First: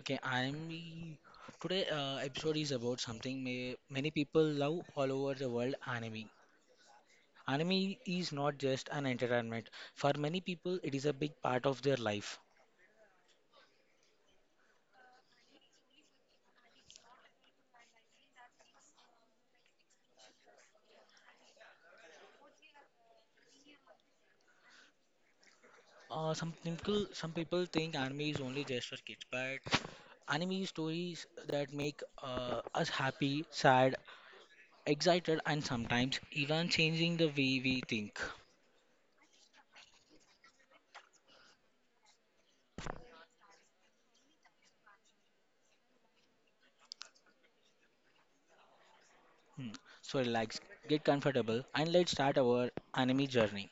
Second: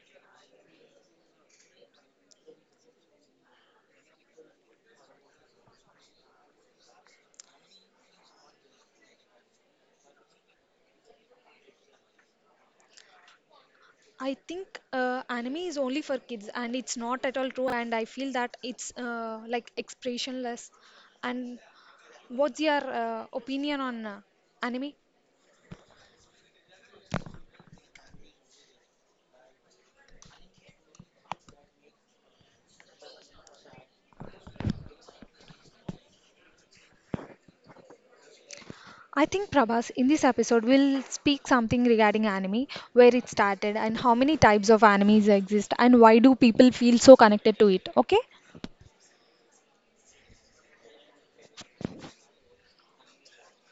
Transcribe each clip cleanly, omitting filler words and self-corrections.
Okay, I am today episode is about something many people love all over the world anime. Anime is not just an entertainment. For many people, it is a big part of their life. I think anime is only for kids and it's not at all true. And I feel that it's like expressionless. And what's your opinion on anime? Some people think anime is only just for kids, but anime is stories that make us happy, sad, excited, and sometimes even changing the way we think. I think Prabhas, in this episode, we will speak something regarding anime, where it started, and how many types of animes exist, and why do people feel so connected to it. Okay? Hmm. So relax, get comfortable, and let's start our anime journey.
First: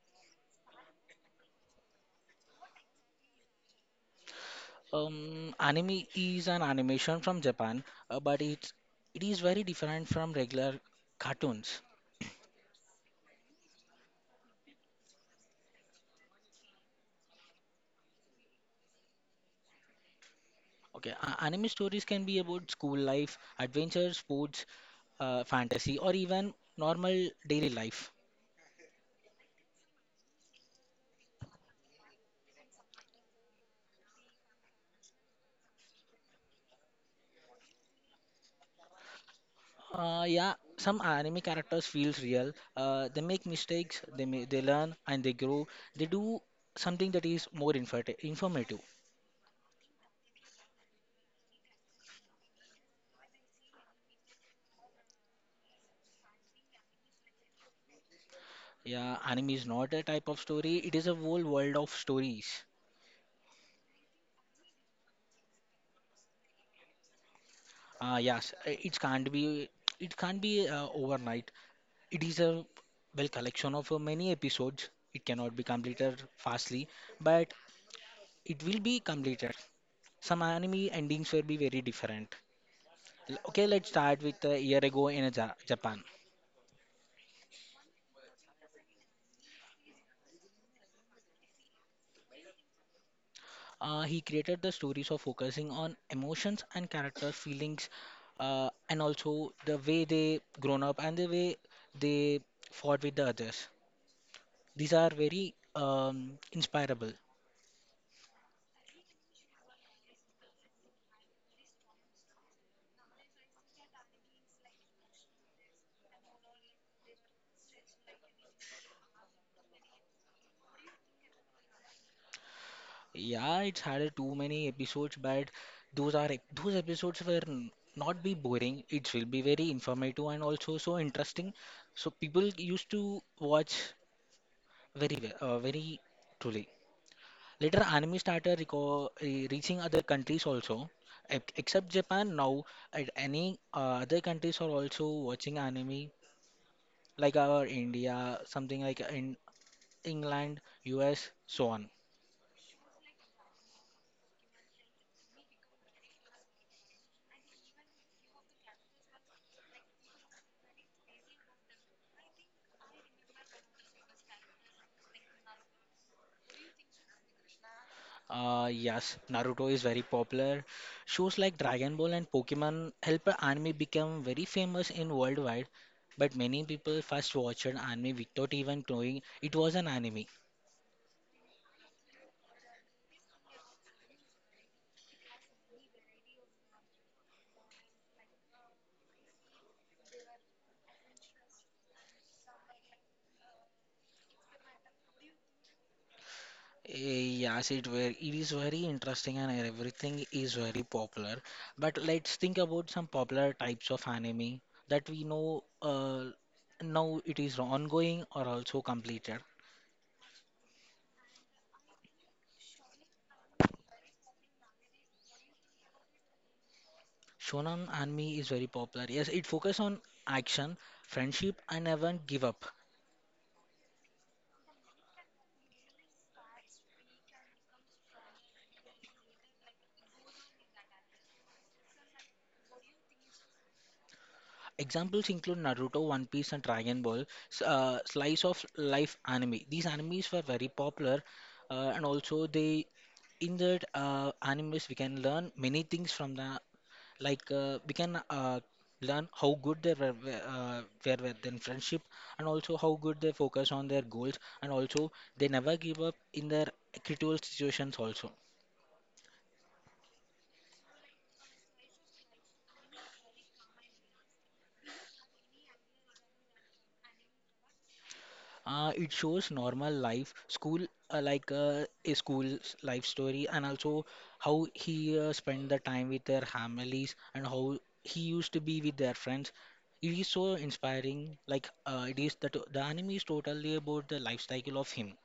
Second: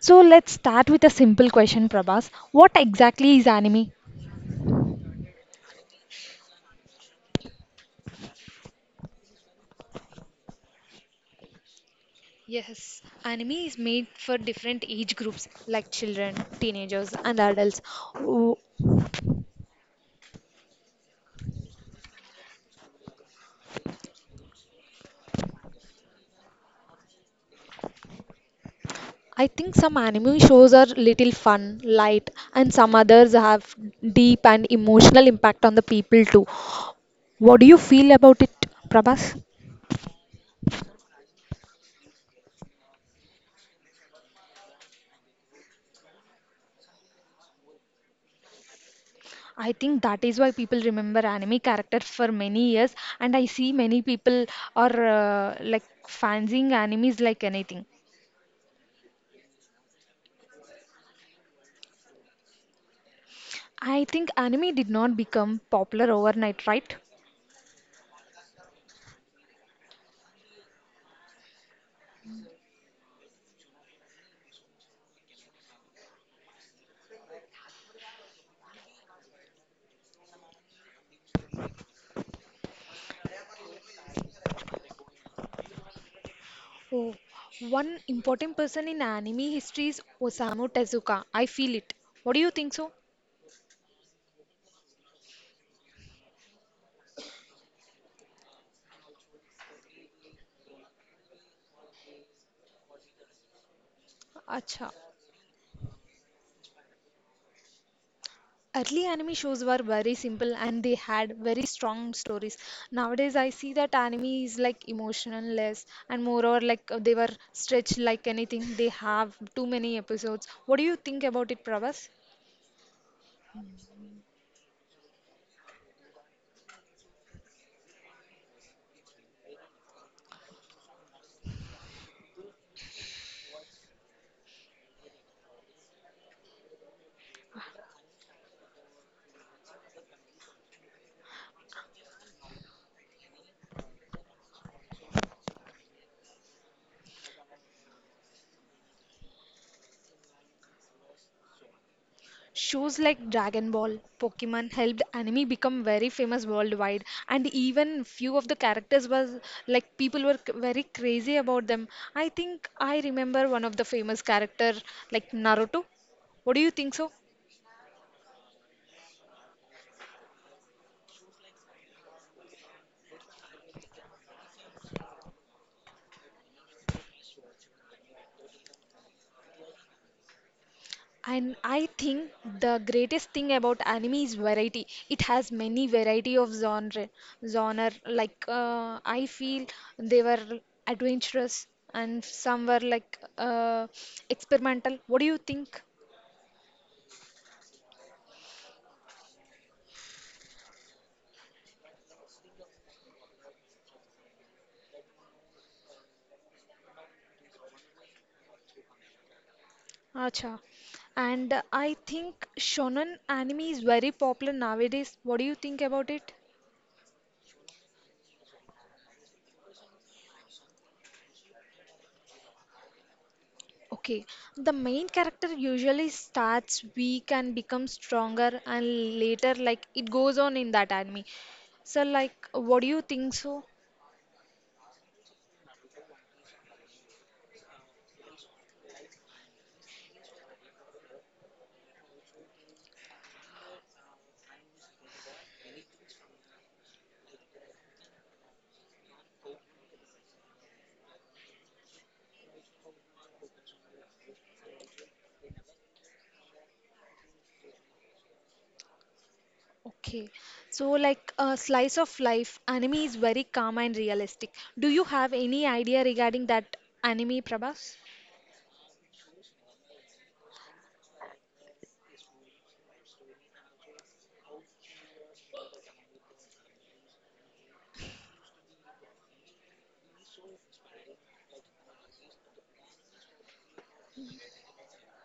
So let's start with a simple question, Prabhas. What exactly is anime? Anime is an animation from Japan, but it is very different from regular cartoons. Yes, anime is made for different age groups like children, teenagers, and adults. Ooh, Okay, anime stories can be about school life, adventure, sports, fantasy, or even normal daily life. I think some anime shows are little fun, light, and some others have deep and emotional impact on the people too. What do you feel about it, Prabhas? Yeah, some anime characters feels real. They make mistakes, they learn and they grow. They do something that is more informative. I think that is why people remember anime character for many years, and I see many people are like fancying animes like anything. Yeah, anime is not a type of story. It is a whole world of stories. I think anime did not become popular overnight, right? Yes, it can't be. It can't be overnight. It is a well collection of many episodes. It cannot be completed fastly, but it will be completed. Some anime endings will be very different. Okay, let's start with a year ago in a Japan. Oh, one important person in anime history is Osamu Tezuka. I feel it. What do you think so? He created the stories of focusing on emotions and character feelings, and also the way they grown up and the way they fought with the others. Acha. These are very inspirable. Early anime shows were very simple and they had very strong stories. Nowadays, I see that anime is like emotional less and moreover like they were stretched like anything. They have too many episodes. What do you think about it, Pravas? Yeah, it's had a too many episodes, but those episodes were not be boring. It will be very informative and also so interesting. So people used to watch very well, very truly. Later, anime started reaching other countries also. Except Japan, now at any other countries are also watching anime, like our India, something like in England, US, so on. Shows like Dragon Ball, Pokemon helped anime become very famous worldwide, and even few of the characters was like people were very crazy about them. I think I remember one of the famous character like Naruto. What do you think so? Yes, Naruto is very popular. Shows like Dragon Ball and Pokemon help anime become very famous in worldwide. But many people first watched anime without even knowing it was an anime. And I think the greatest thing about anime is variety. It has many variety of genre. Genre like I feel they were adventurous and some were like experimental. What do you think? Yes, it were it is very interesting and everything is very popular. But let's think about some popular types of anime that we know now it is ongoing or also completed. Acha. And I think shonen anime is very popular nowadays. What do you think about it? Shonen anime is very popular. Yes, it focuses on action, friendship, and even give up. Okay, the main character usually starts weak and becomes stronger, and later, like, it goes on in that anime. So, like, what do you think so? Examples include Naruto, One Piece, and Dragon Ball, slice of life anime. These animes were very popular, and also they, in that animes, we can learn many things from the we can learn how good they were with in friendship, and also how good they focus on their goals, and also they never give up in their critical situations also. Okay, so, like, a slice of life anime is very calm and realistic. Do you have any idea regarding that anime, Prabhas? It shows normal life, school, a school's life story, and also how he spent the time with their families and how he used to be with their friends. It is so inspiring. It is that the anime is totally about the life cycle of him.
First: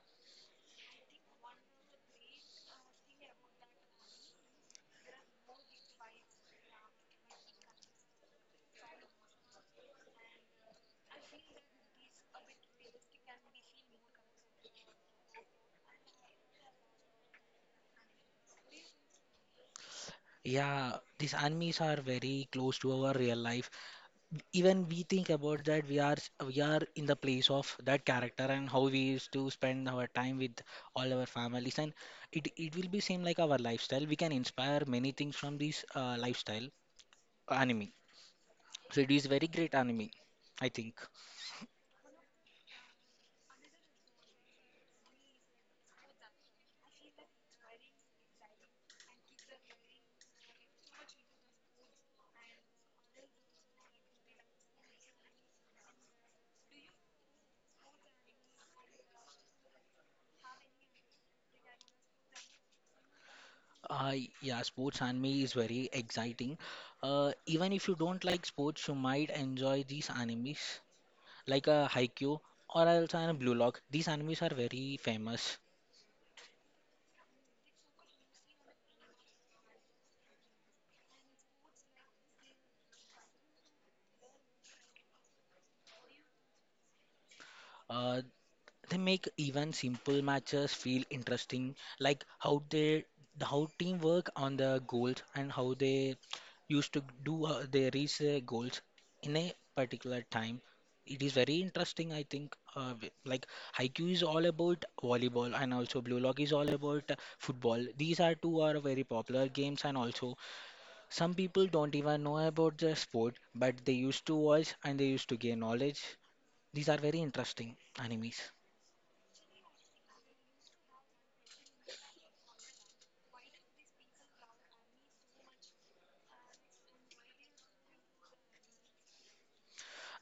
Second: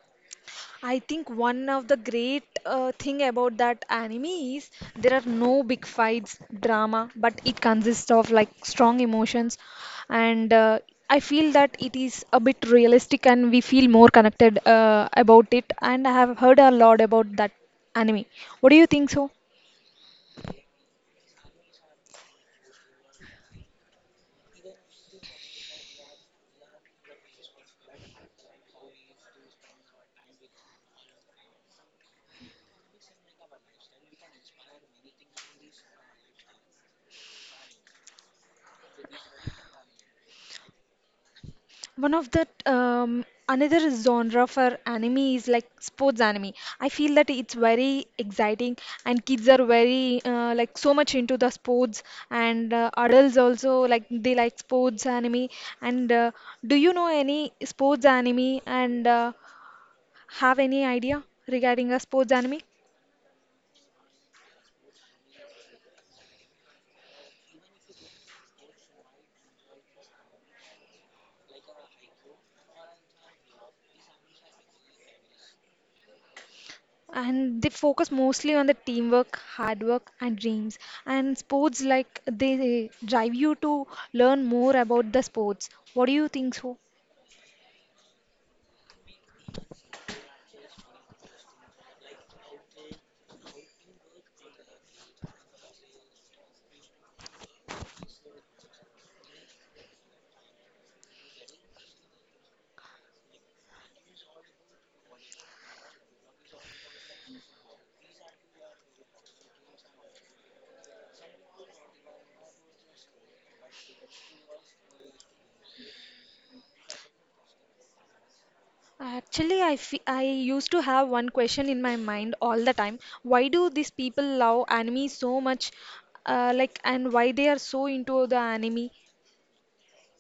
I think one of the great thing about that anime is there are no big fights, drama, but it consists of like strong emotions, and I feel that it is a bit realistic and we feel more connected about it. And I have heard a lot about that anime. What do you think so? Yeah, these animes are very close to our real life. Even we think about that we are in the place of that character and how we used to spend our time with all our families, and it will be same like our lifestyle. We can inspire many things from this lifestyle anime, so it is very great anime, I think. One of the another genre for anime is like sports anime. I feel that it's very exciting, and kids are very like so much into the sports, and adults also like they like sports anime. And do you know any sports anime and have any idea regarding a sports anime? uh, yeah, sports anime is very exciting. uh, Even if you don't like sports, you might enjoy these animes, like a Haikyuu or also a Blue Lock. These animes are very famous. And they focus mostly on the teamwork hard work and dreams and sports like they drive you to learn more about the sports. What do you think so? uh, they make even simple matches feel interesting, like how they how team work on the goals, and how they used to do they reach their goals in a particular time. It is very interesting, I think. Haiku is all about volleyball, and also Blue Lock is all about football. These are two are very popular games, and also some people don't even know about the sport, but they used to watch and they used to gain knowledge. These are very interesting animes. Actually, I used to have one question in my mind all the time. Why do these people love anime so much? Like, and why they are so into the anime?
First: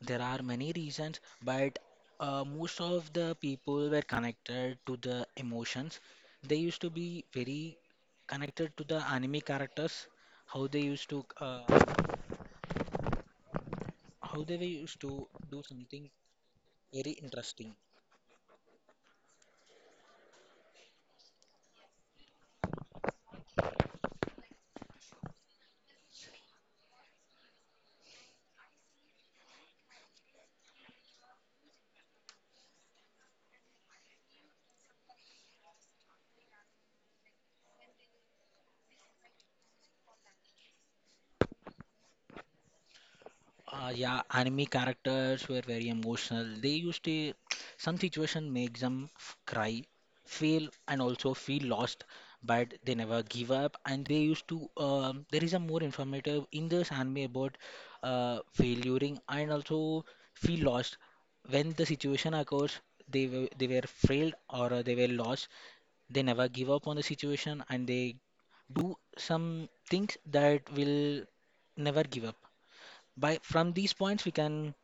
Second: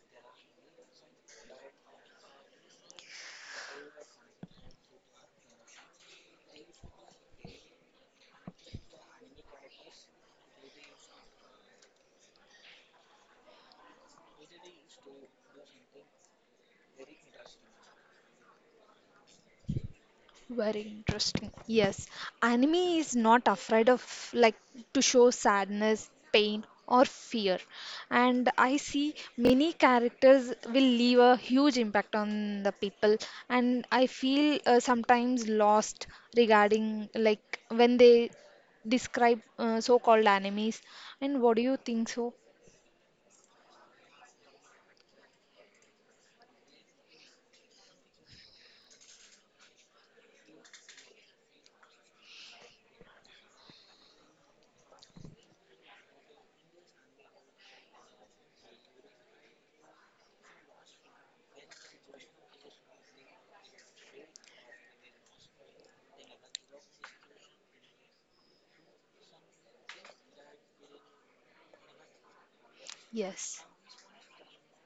There are many reasons, but most of the people were connected to the emotions. They used to be very connected to the anime characters, how they used to how they were used to do something very interesting. Very interesting. Yes, anime is not afraid of like to show sadness, pain, or fear. And I see many characters will leave a huge impact on the people. And I feel sometimes lost regarding like when they describe so-called animes. And what do you think so? Yeah, anime characters were very emotional. They used to, some situation makes them cry, fail, and also feel lost, but they never give up. And they used to, there is a more informative in this anime about failuring and also feel lost. When the situation occurs, they were frailed or they were lost. They never give up on the situation, and they do some things that will never give up. By Yes. from these points, we can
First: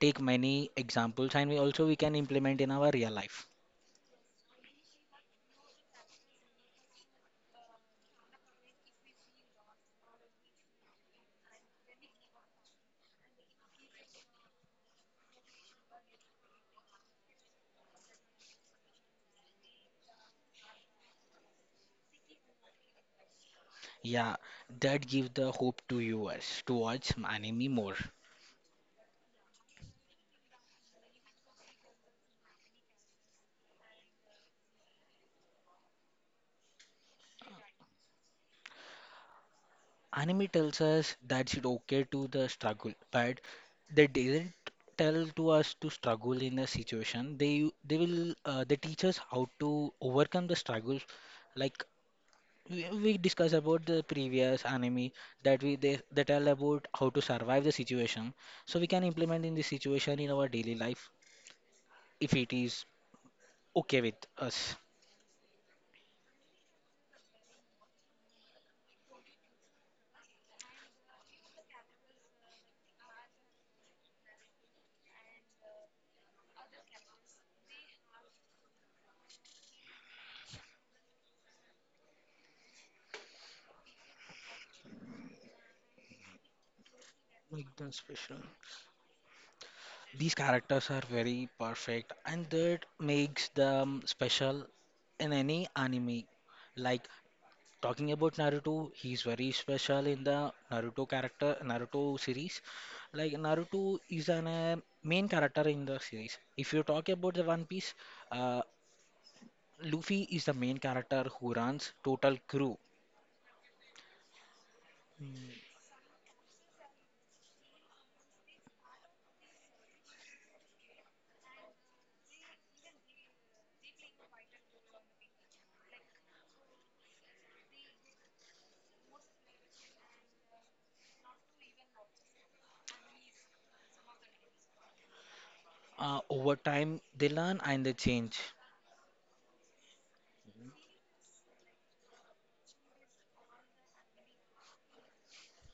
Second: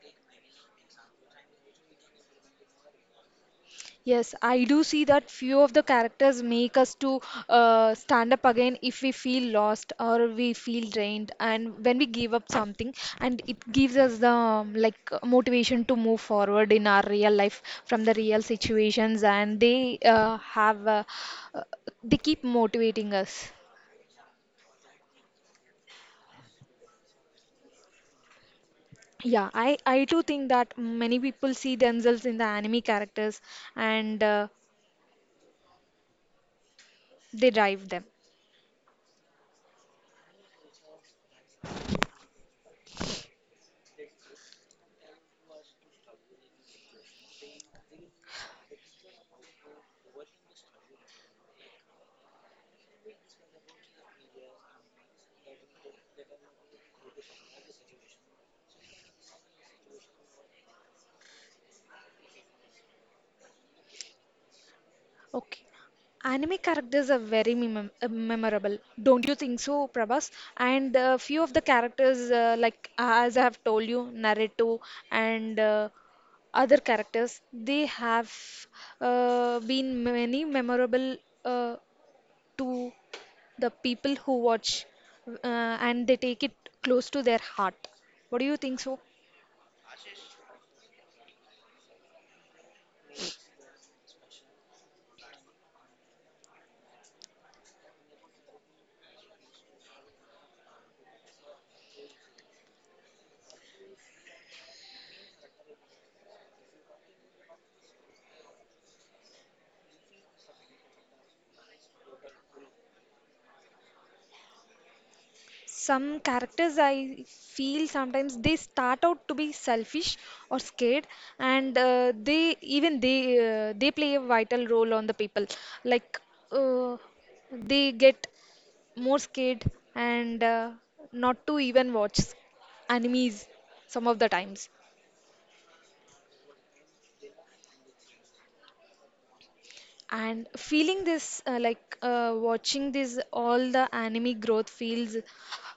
take many examples, and we also we can implement in our real life. Yes, I do see that few of the characters make us to stand up again if we feel lost or we feel drained, and when we give up something, and it gives us the like motivation to move forward in our real life from the real situations, and they have uh, they keep motivating us. Yeah, that gives the hope to us to watch anime more. Yeah, I too think that many people see themselves in the anime characters and they drive them. Anime tells us that it's okay to the struggle, but they didn't tell to us to struggle in a situation. They will they teach us how to overcome the struggles. Like we discussed about the previous anime, that they tell about how to survive the situation, so we can implement in this situation in our daily life, if it is okay with us. Okay. Anime characters are very memorable, don't you think so, Prabhas? And a few of the characters, like as I have told you, Naruto and other characters, they have been many memorable uh, to the people who watch, and they take it close to their Make heart. them What special. do you think so? These characters are very perfect, and that makes them special in any anime. Like, talking about Naruto, he's very special in the Naruto character, Naruto series. Like Naruto is an main character in the series. If you talk about the One Piece, uh, Luffy is the main character who runs total crew. Some characters I feel sometimes they start out to be selfish or scared, and they even they play a vital role on the people. Like uh, they get more scared and not to even watch animes some of the times Over time, they learn and they change. and feeling this like watching this all the anime growth feels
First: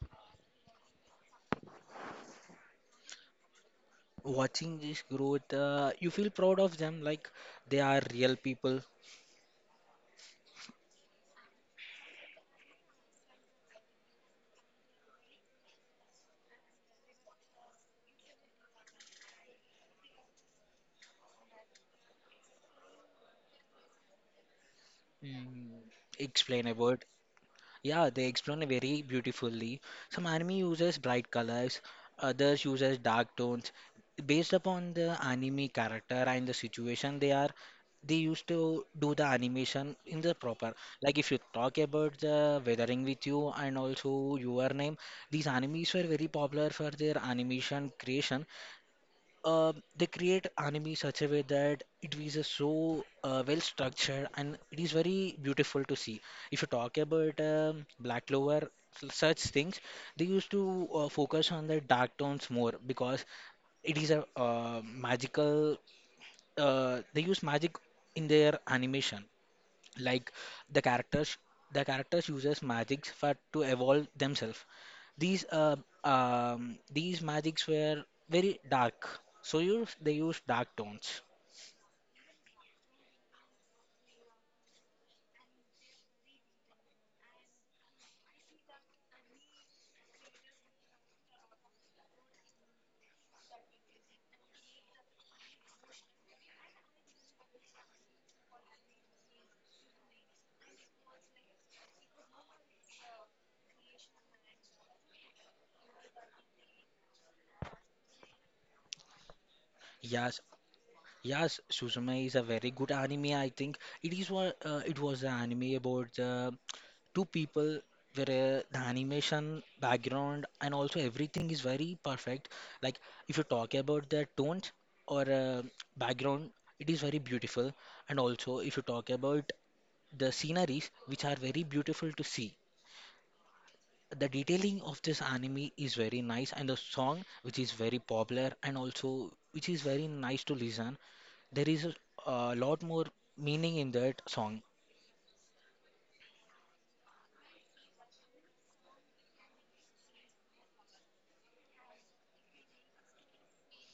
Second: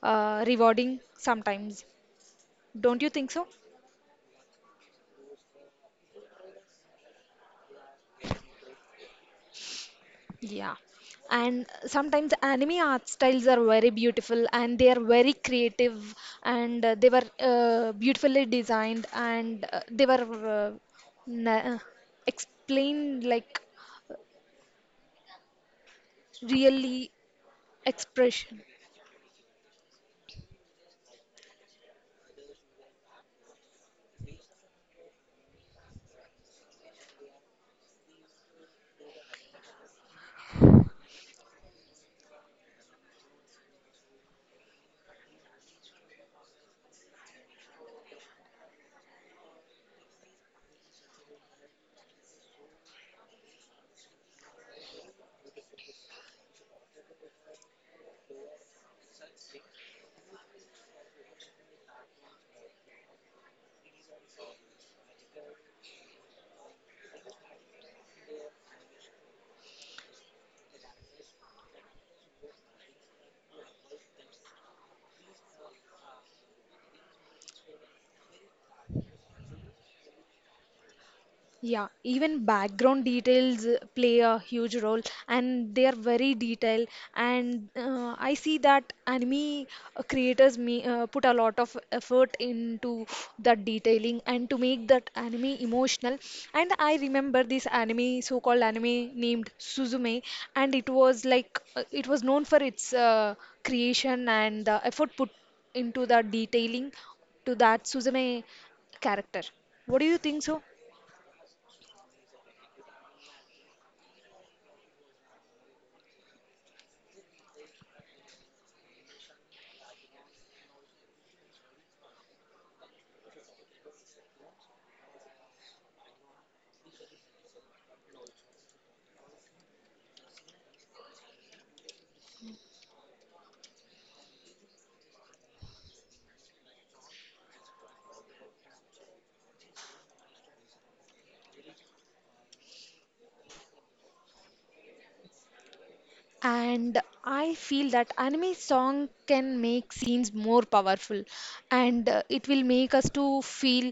rewarding sometimes, don't you think so? Watching this growth, you feel proud of them, like they are real people. Yeah, and sometimes anime art styles are very beautiful and they are very creative and they were beautifully designed and na- explained like Mm. Explain a word. really Yeah, they explain expression. it very beautifully. Some anime uses bright colors, others uses dark tones. Based upon the anime character and the situation they are, they used to do the animation in the proper. Like if you talk about the Weathering with You and also Your Name, these animes were very popular for their animation creation. They create anime such a way that it is a so well structured, and it is very beautiful to see. If you talk about Black Clover, such things, they used to focus on the dark tones more, because it is a magical. They use magic in their animation, like the characters the characters uses magics for to evolve themselves. These these magics were very dark, so you they use dark tones. Yeah, even background details play a huge role and they are very detailed and I see that anime creators may, put a lot of effort into that detailing and to make that anime emotional and I remember this anime so-called anime named Suzume and it was like it was known for its creation and the effort put into the detailing to that Suzume character. What do you Yes, think so? yes, Suzume is a very good anime, I think. It is what it was an anime about the two people, where the animation background and also everything is very perfect. Like if you talk about the tones or background, it is very beautiful. And also, if you talk about the sceneries, which are very beautiful to see. The detailing of this anime is very nice, and the song, which is very popular and also which is very nice to listen. There is a lot more meaning in that song. And I feel that anime song can make scenes more powerful and it will make us to feel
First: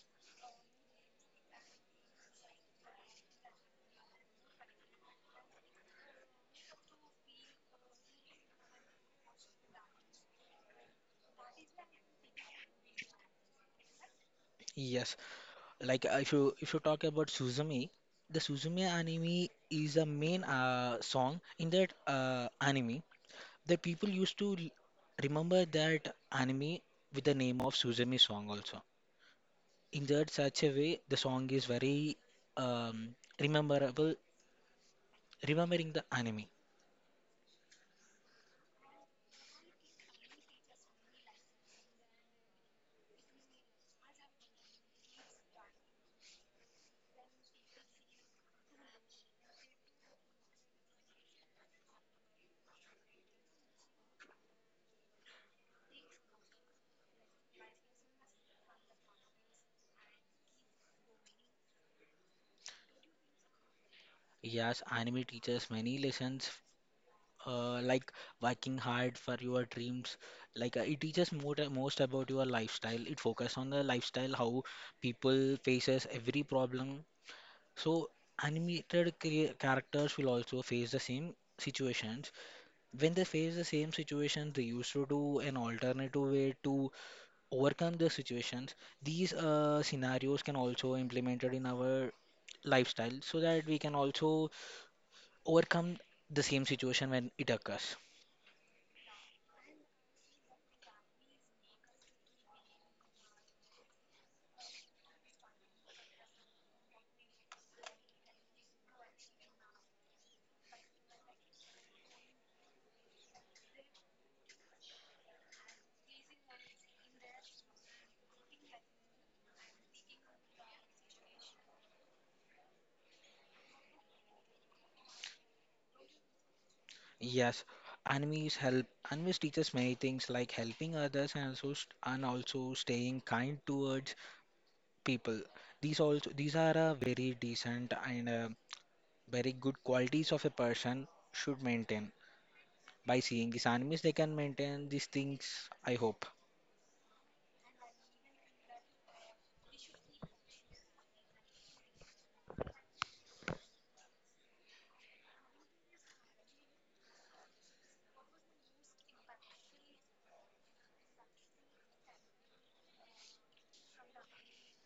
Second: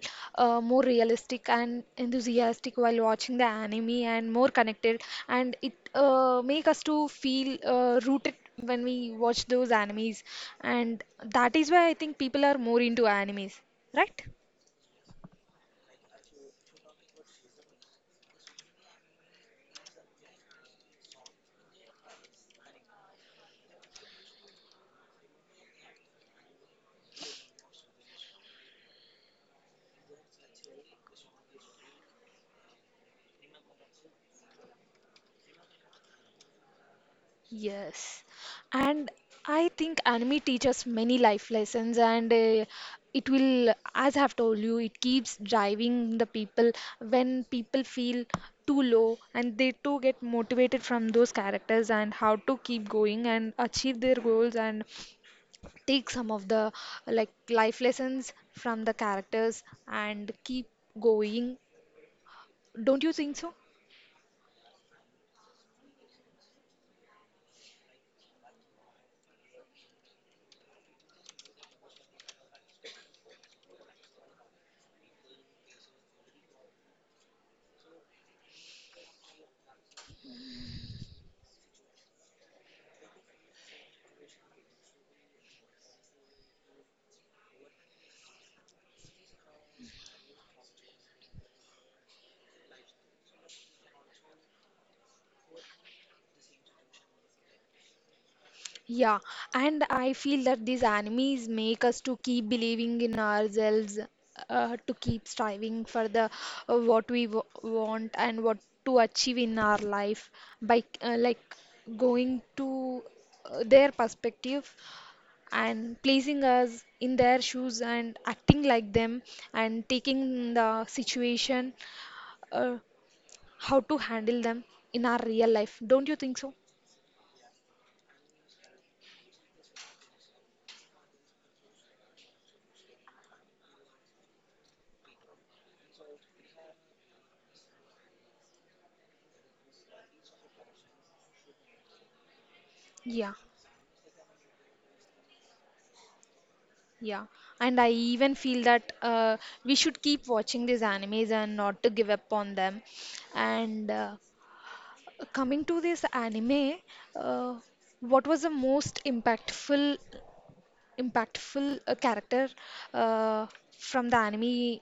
more realistic and enthusiastic while watching the anime and more connected and it make us to feel rooted when we watch those animes and that is why I think people are more into animes, right? Yes, if you talk about Suzume, the Suzume anime is a main song in that anime. The people used to remember that anime with the name of Suzume song also. In that such a way, the song is very um, rememberable, remembering the anime. Yes, and I think anime teaches many life lessons, and it will, as I've told you, it keeps driving the people when people feel too low, and they too get motivated from those characters and how to keep going and achieve their goals and take some of the like life lessons from the characters and keep going. Don't you think so? Yes, anime teaches many lessons, like working hard for your dreams. It teaches more most about your lifestyle. It focuses on the lifestyle, how people faces every problem. So, animated characters will also face the same situations. When they face the same situation, they used to do an alternative way to overcome the situations. These scenarios can also implemented in our lifestyle, so that we can also overcome the same situation when it occurs. Yeah, and I feel that these enemies make us to keep believing in ourselves, to keep striving for the what we w want and what to achieve in our life by like going to their perspective and placing us in their shoes and acting like them and taking the situation, uh, how to handle them in our real life. Don't you think so? Yes, enemies help. Enemies teaches many things, like helping others and also staying kind towards people. These also these are a very decent and very good qualities of a person should maintain. By Yeah. seeing these enemies, they can maintain these things, I hope. Yeah, and I even feel that we should keep watching these animes and not to give up on them. And coming to this anime, uh, what was the most impactful impactful character uh, from the anime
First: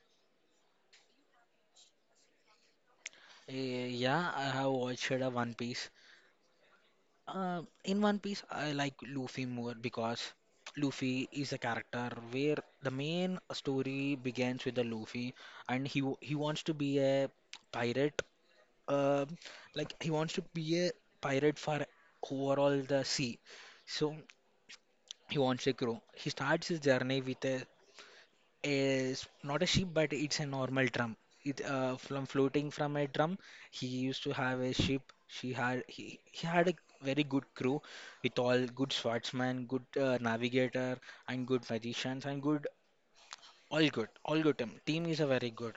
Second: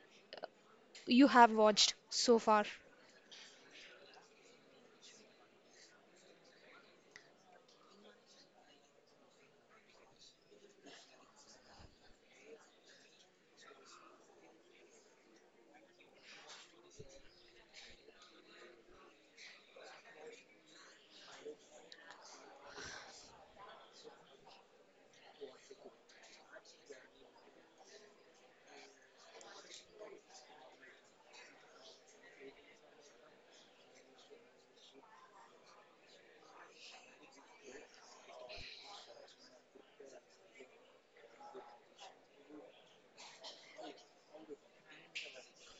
you have watched so far? Eh, yeah, I have watched a One Piece. In One Piece, I like Luffy more, because Luffy is a character where the main story begins with the Luffy, and he wants to be a pirate. Uh, he wants to be a pirate for overall the sea. So he wants a crew. He starts his journey with a is not a sheep, but it's a normal drum. It from floating from a drum. He used to have a ship. She had he had a very good crew with all good swordsman, good navigator, and good magicians, and good all good team. Team is a very good.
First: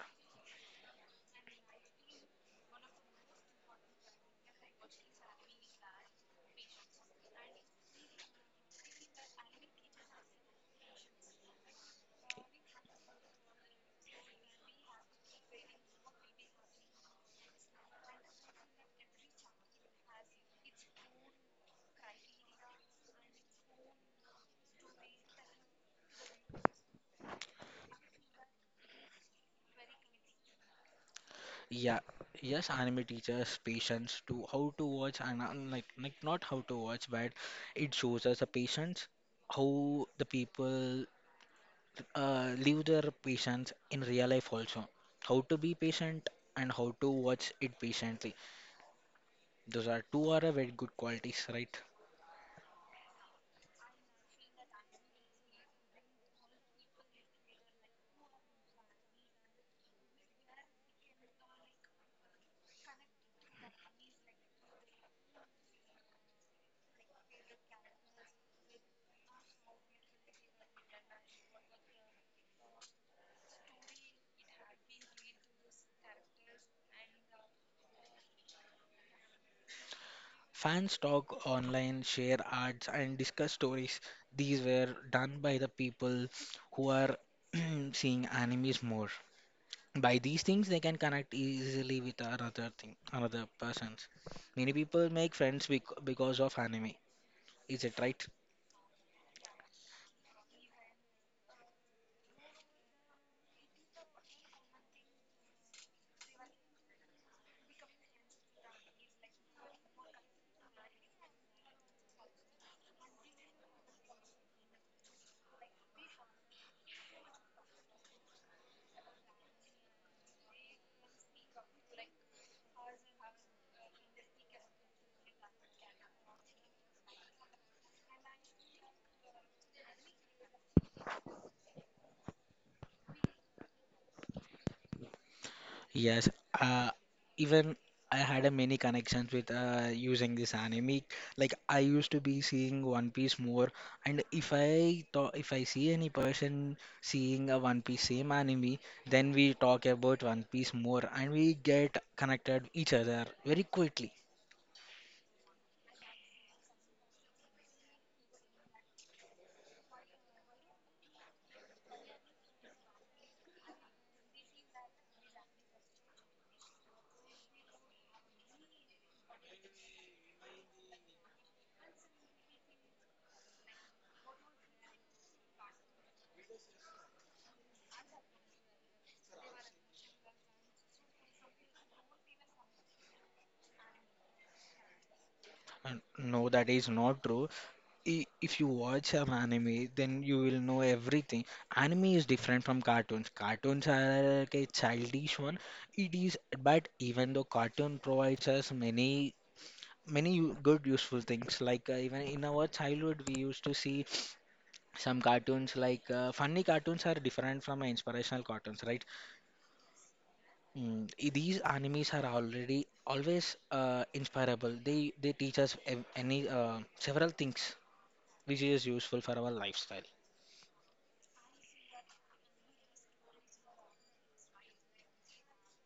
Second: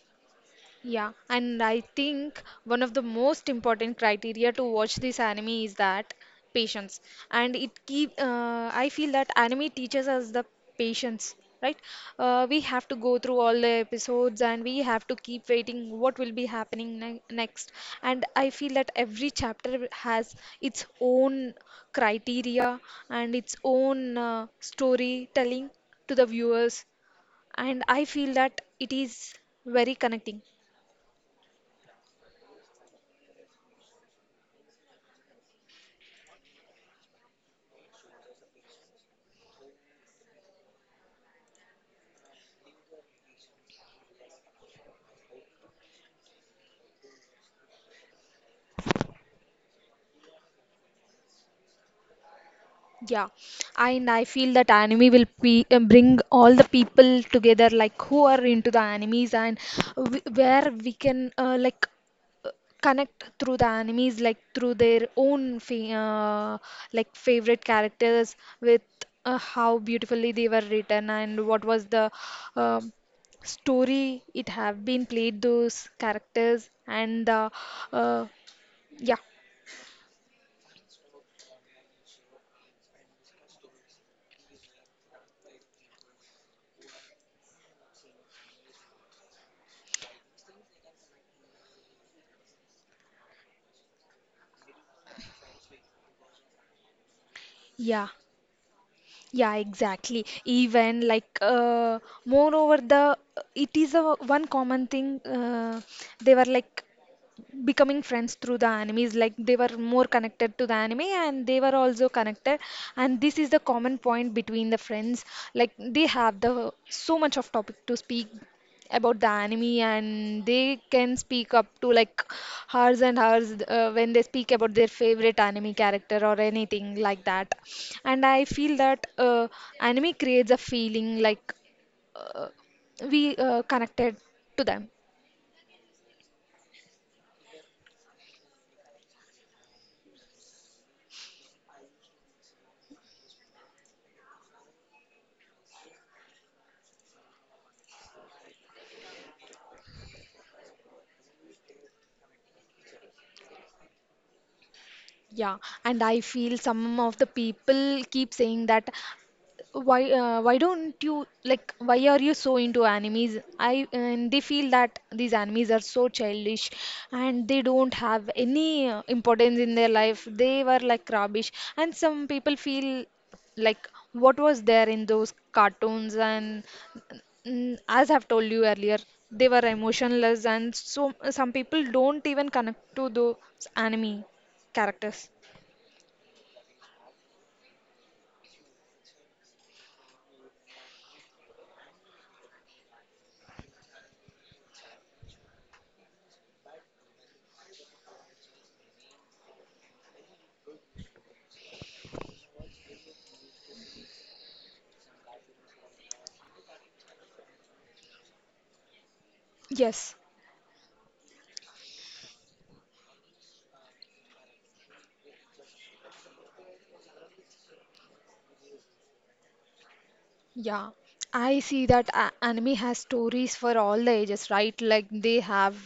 Yeah, and I think one of the most important criteria to watch this anime is that patience. And it keep I feel that anime teaches us the patience, right? We have to go through all the episodes and we have to keep waiting what will be happening ne next. And I feel that every chapter has its own criteria and its own storytelling to the viewers. And I feel that it is very connecting. Yeah, yes, anime teaches patience to how to watch and not how to watch, but it shows us a patience how the people live their patients in real life also. How to be patient and how to watch it patiently. Those are two are a very good qualities, right? Yeah, and I feel that anime will be, bring all the people together, like who are into the animes and w where we can uh, connect through the animes, like through their own fa like favorite characters with how beautifully they were written and what was the um story it have been played those characters and the uh, yeah Fans talk online, share ads, and discuss stories. These were done by the people who are seeing animes more. By these things, they can connect easily with another thing, another persons. Many people make friends because of anime. Is it yeah. right? Yeah, exactly. Even like, moreover, the it is a one common thing. They were like becoming friends through the animes like they were more connected to the anime and they were also connected and this is the common point between the friends like they have the so much of topic to speak about the anime and they can speak up to like hours and hours when they speak about their favorite anime character or anything like that and I feel that anime creates a feeling like uh, we connected to them. Yes, uh, even I had a many connections with using this anime. Like I used to be seeing One Piece more, and if I see any person seeing a One Piece same anime, then we talk about One Piece more, and we get connected each other very quickly. Yeah, and I feel some of the people keep saying that why don't you like why are you so into animes? I and they feel that these animes are so childish and they don't have any importance in their life. They were like rubbish, and some people feel like what was there in those cartoons and as I've told you earlier, they were emotionless and so some people don't even connect to those anime characters. And no, that is not true. If you watch an anime, then you will know everything. Anime is different from cartoons. Cartoons are like a childish one. It is, but even though cartoon provides us many, many good useful things. Like even in our childhood, we used to see some cartoons like funny cartoons are different from inspirational cartoons, right? Yes, These animes are already always inspirable. They teach us ev- any several things which is useful for our lifestyle. yeah. I see that a anime has stories for all the ages, right? Like they have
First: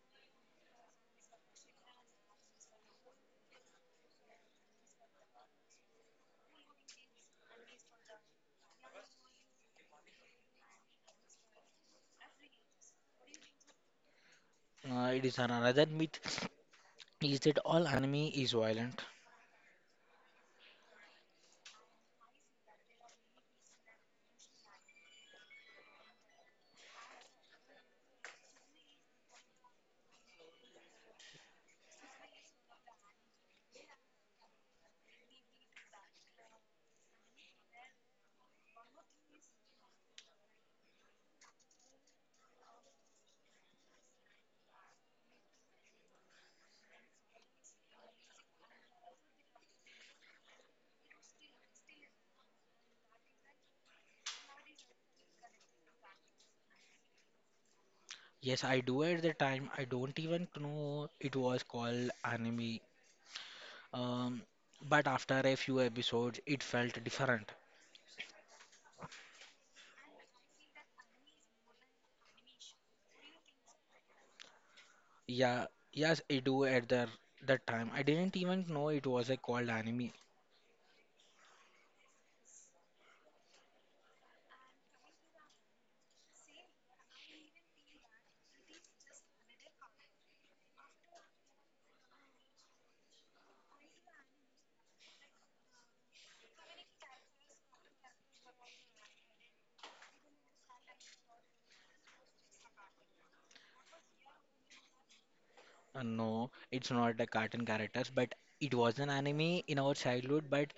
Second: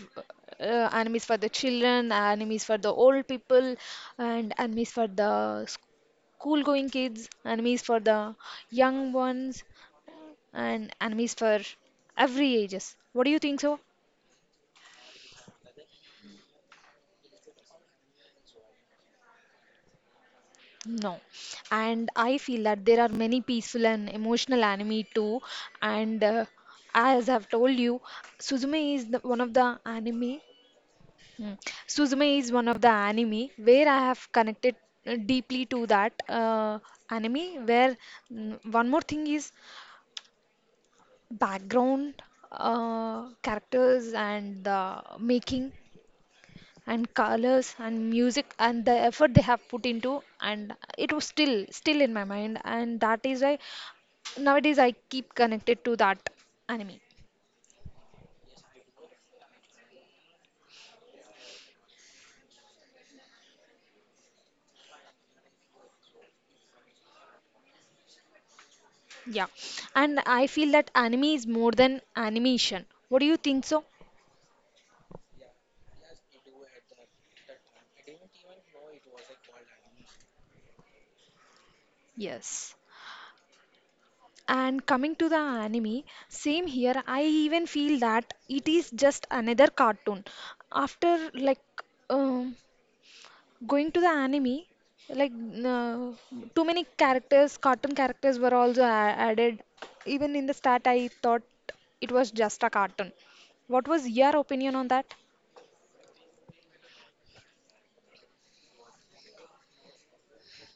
animes for the children, animes for the old people, and animes for the school going kids, animes for the young ones, and animes for every ages. What do you think so? It is another myth is that all anime is violent. No. And I feel that there are many peaceful and emotional anime too. And As I've told you, Suzume is one of the anime. Mm. Suzume is one of the anime where I have connected deeply to that anime. One more thing is background characters, and the making, and colors, and music, and the effort they have put into, and it was still in my mind, and that is why nowadays I keep connected to that anime. Yes, I do at the time. I don't even know it was called anime. Um, but after a few episodes, it felt different. Yeah, and I feel that anime is more than animation. What do you think so? Yeah, yes, I do at the that time. I didn't even know it was a called anime. Yes. And coming to the anime, same here, I even feel that it is just another cartoon. After like um, Going to the anime, like uh, too many characters, cartoon characters were also added. Even in the start, I thought it was just a cartoon. What was your opinion on that? No, it's not the cartoon characters, but it was an anime in our childhood. But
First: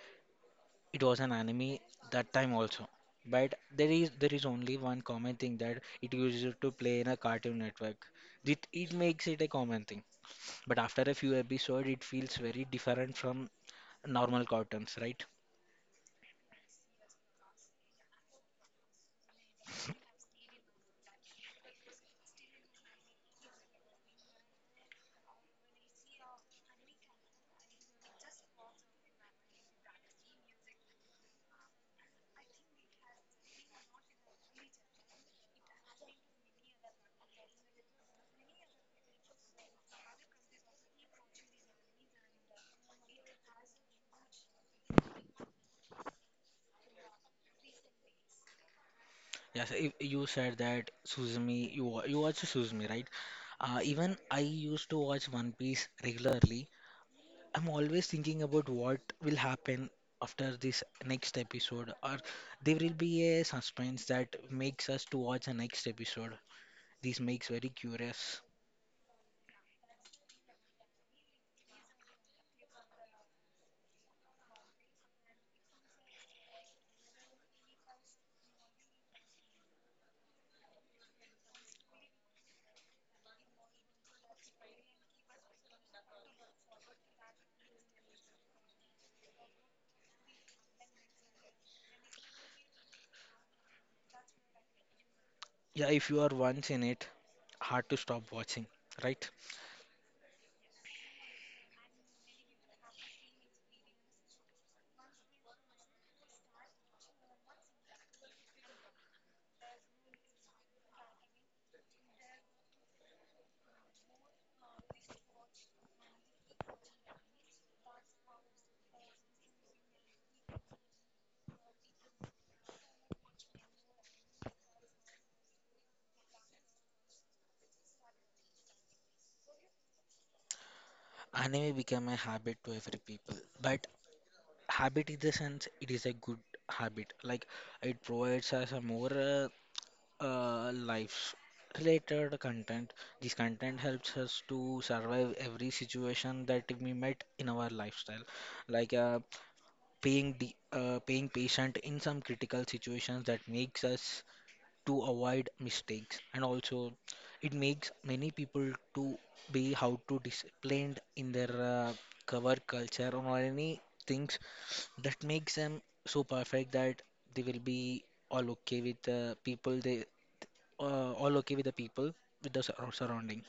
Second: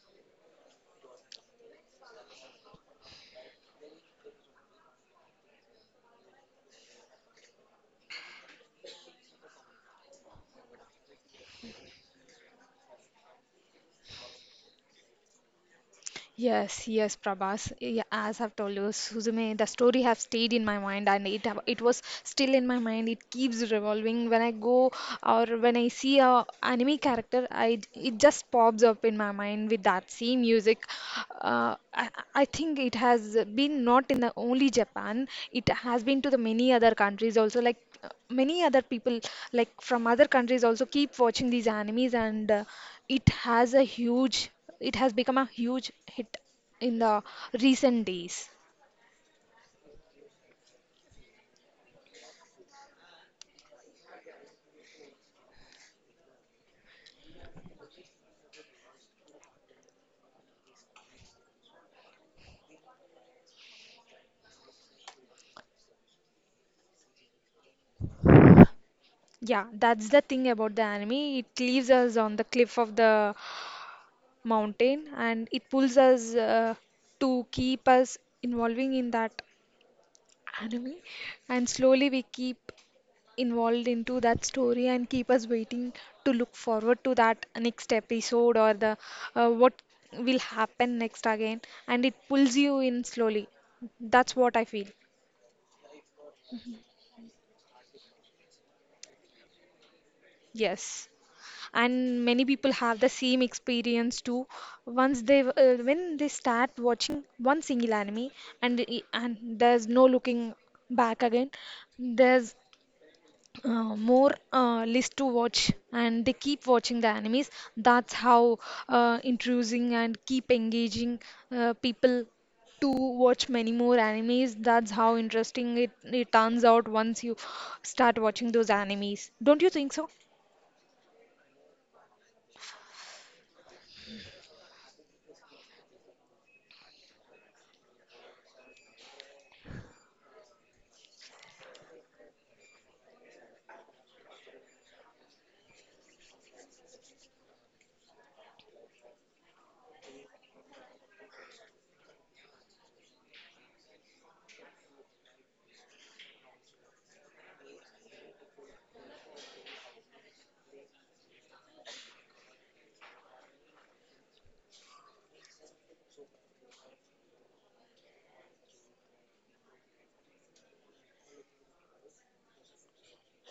it was an anime that time also. But there is only one common thing that it used to play in a Cartoon Network. It makes it a common thing. But after a few episodes, it feels very different from normal cartoons, right? Yes, yes, Prabhas. Yeah, as I've told you, Suzume, the story have stayed in my mind, and it was still in my mind. It keeps revolving when I go, or when I see a anime character. I It just pops up in my mind with that same music. Uh, I, I think it has been not in the only Japan. It has been to the many other countries also, like many other people like from other countries also keep watching these animes, and it has a huge it has become a huge hit in the recent days. Yes, if you said that Suzumi, you watch Suzumi, right? Even I used to watch One Piece regularly. I'm always thinking about what will happen after this next episode, or there will be a suspense that makes us to watch the next episode. This makes very curious. Yeah, that's the thing about the anime. It leaves us on the cliff of the mountain, and it pulls us to keep us involving in that anime. And slowly we keep involved into that story and keep us waiting to look forward to that next episode, or the what will happen next again. And it pulls you in slowly. That's what I feel. Yeah, if you are once in it, hard to stop watching, right? Yes. And many people have the same experience too, once they when they start watching one single anime, and there's no looking back again. There's more list to watch, and they keep watching the animes. That's how intrusing and keep engaging people to watch many more animes. That's how interesting it turns out once you start watching those animes. Don't you think so? Anime became a habit to every people. But habit in the sense, it is a good habit. Like it provides us a more life related content. This content helps us to survive every situation that we met in our lifestyle, like paying patient in some critical situations that makes us to avoid mistakes, and also it makes many people to be how to disciplined in their cover culture or any things that makes them so perfect that they will be all okay with people they all okay with the people with the surrounding.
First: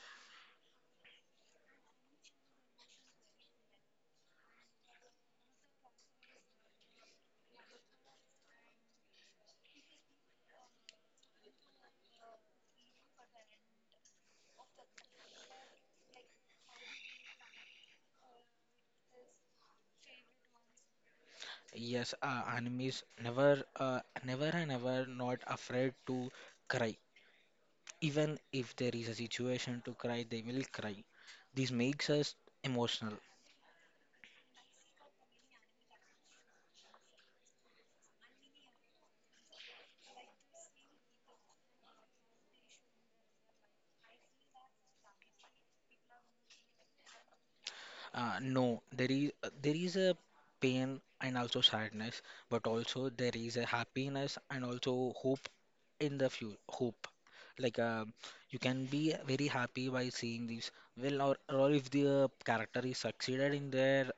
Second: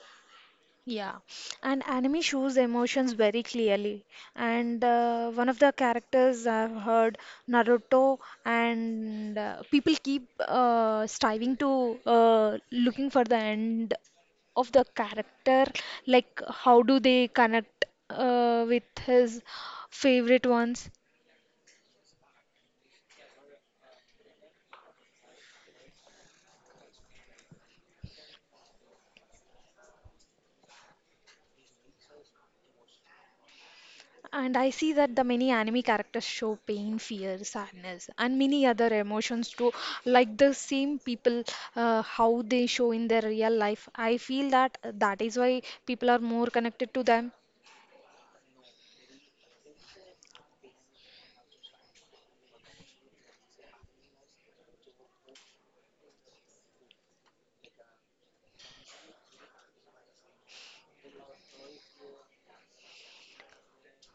Yeah, and anime shows emotions very clearly. And one of the characters I've heard, Naruto, and people keep striving to looking for the end of the character, like how do they connect with his favorite ones. Yes, anime is never and ever not afraid to cry. Even if there is a situation to cry, they will cry. This makes us emotional. And I see that the many anime characters show pain, fear, sadness, and many other emotions too, like the same people, how they show in their real life. I feel that that is why people are more connected to them. No, there is There is a pain and also sadness, but also there is a happiness and also hope in the future. Hope, like you can be very happy by seeing this. Well, or if the character is succeeded in their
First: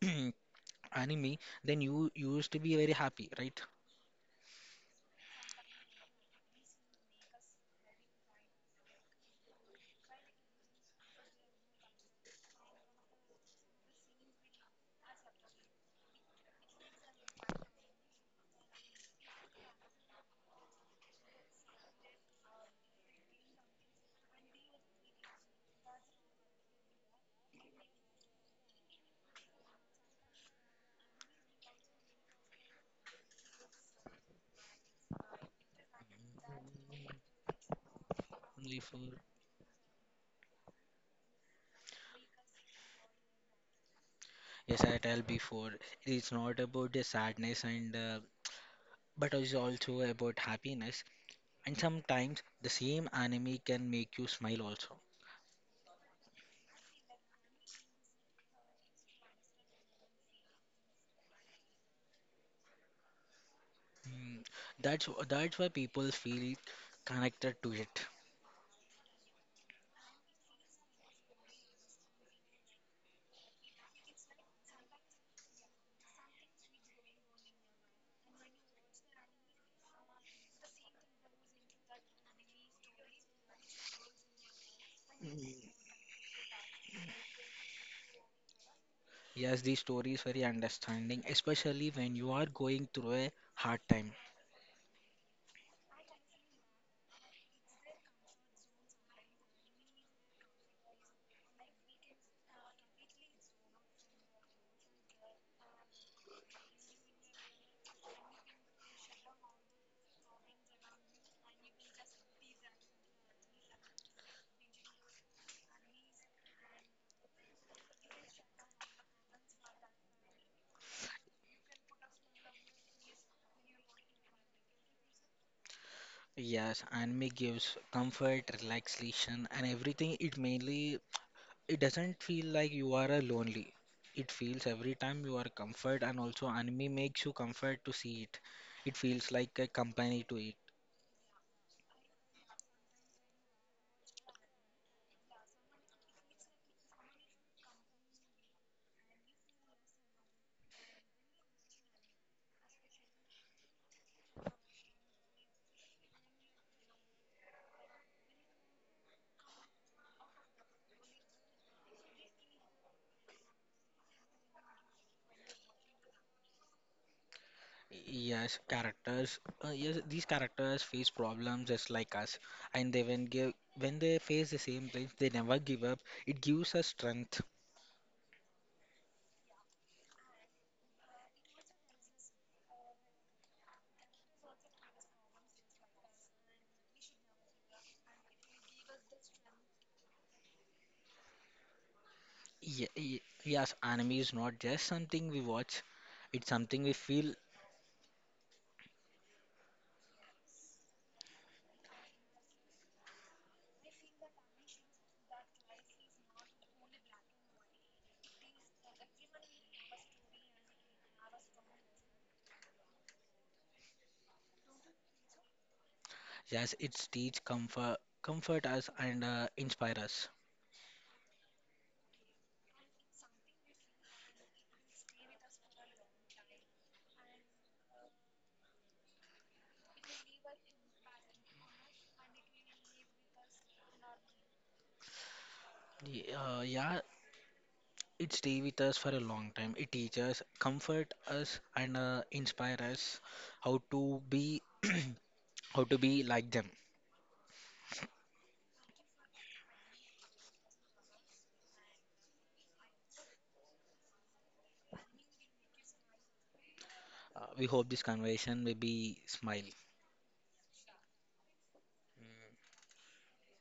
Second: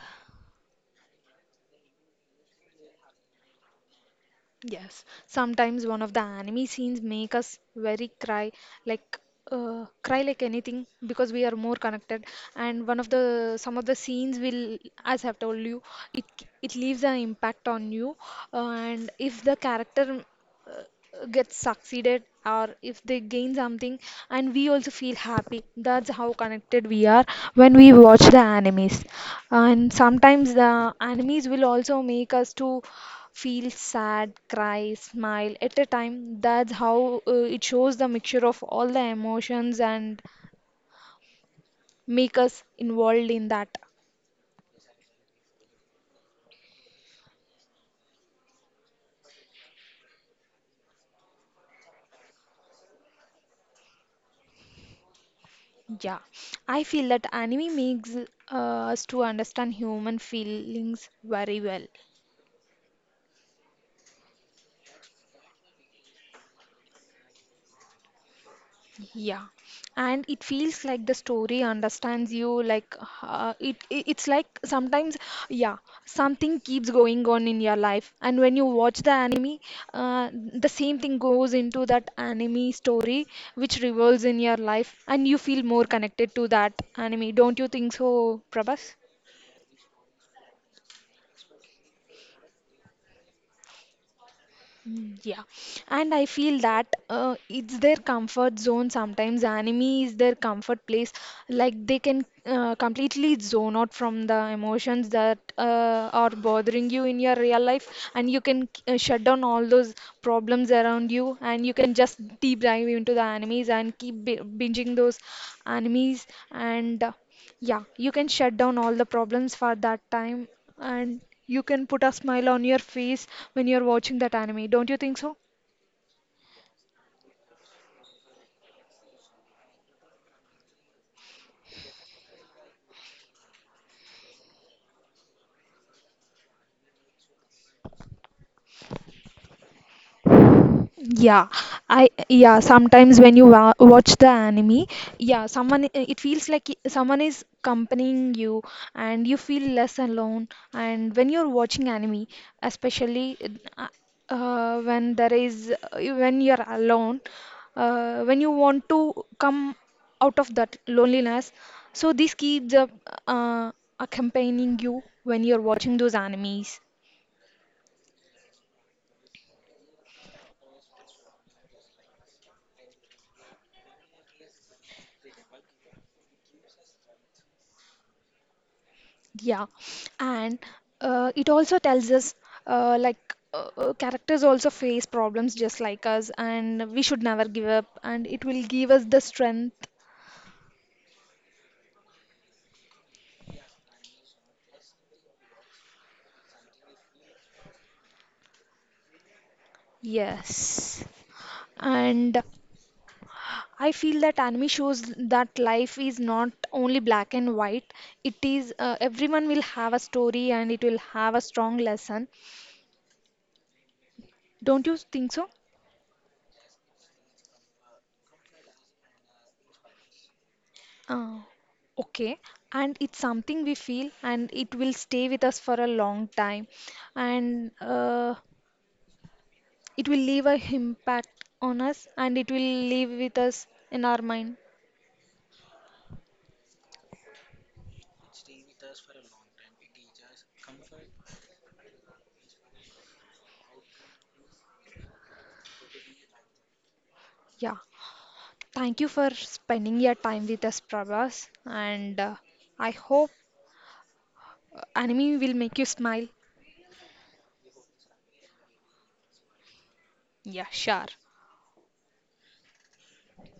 anime, then you used to be very happy, right? Yes, sometimes one of the anime scenes make us very cry, like cry like anything because we are more connected. And one of the some of the scenes will, as I've told you, it it leaves an impact on you, and if the character get succeeded, or if they gain something, and we also feel happy. That's how connected we are when we watch the animes. And sometimes the animes will also make us to feel sad, cry, smile at a time. That's how it shows the mixture of all the Before, emotions and make us involved in that. yes, I tell before, it's not about the sadness and but it's also about happiness. And sometimes the same anime can make you smile also. Yeah, I feel that anime makes us to understand human feelings very well. Mm, that's why people feel connected to it. Yeah, and it feels like the story understands you. Like it's like sometimes, yeah, something keeps going on in your life, and when you watch the anime, the same thing goes into that anime story, which revolves in your life, and you feel more connected to that anime. Don't you think so, Prabhas? Yes, the story is very understanding, especially when you are going through a hard time. Mm, yeah, and I feel that it's their comfort zone sometimes. Anime is their comfort place. Like they can completely zone out from the emotions that are bothering you in your real life, and you can shut down all those problems around you, and you can just deep dive into the animes and keep b binging those animes and. Yeah, you can shut down all the problems for that time, and you can put a smile on your face when you're watching that anime. Don't you think so? Yes, anime gives comfort, relaxation, and everything. It mainly it doesn't feel like you are a lonely. It feels every time you are comfort, and also anime makes you comfort to see it. It feels like a company to it. Yeah, yeah, sometimes when you wa watch the anime, yeah, someone it feels like someone is accompanying you, and you feel less alone. And when you're watching anime, especially uh, when there is when you're alone, when you want to come out of that loneliness, so this keeps up uh, accompanying you when you're watching those animes. Yes, characters. Yes, these characters face problems just like us, and they when they face the same things, they never give up. It gives us strength. Yeah, and it also tells us characters also face problems just like us, and we should never give up, and it will give us the strength. Yes, anime is not just something we watch; it's something we feel. Yes. And I feel that anime shows that life is not only black and white. It is everyone will have a story, and it will have a strong lesson. Don't you think so? Yes, it's teach comfort, comfort us, and inspire us. Ah, okay. And it's something we feel, and it will stay with us for a long time, and it will leave a impact on us, and it will live with us in our mind. Yeah, it stay with us for a long time. It teaches, comfort us, and inspire us how to be, how to be like them. Yeah. Thank you for spending your time with us, Prabhas, and I hope anime will make you smile. We hope this conversation will be smile. Yeah, sure.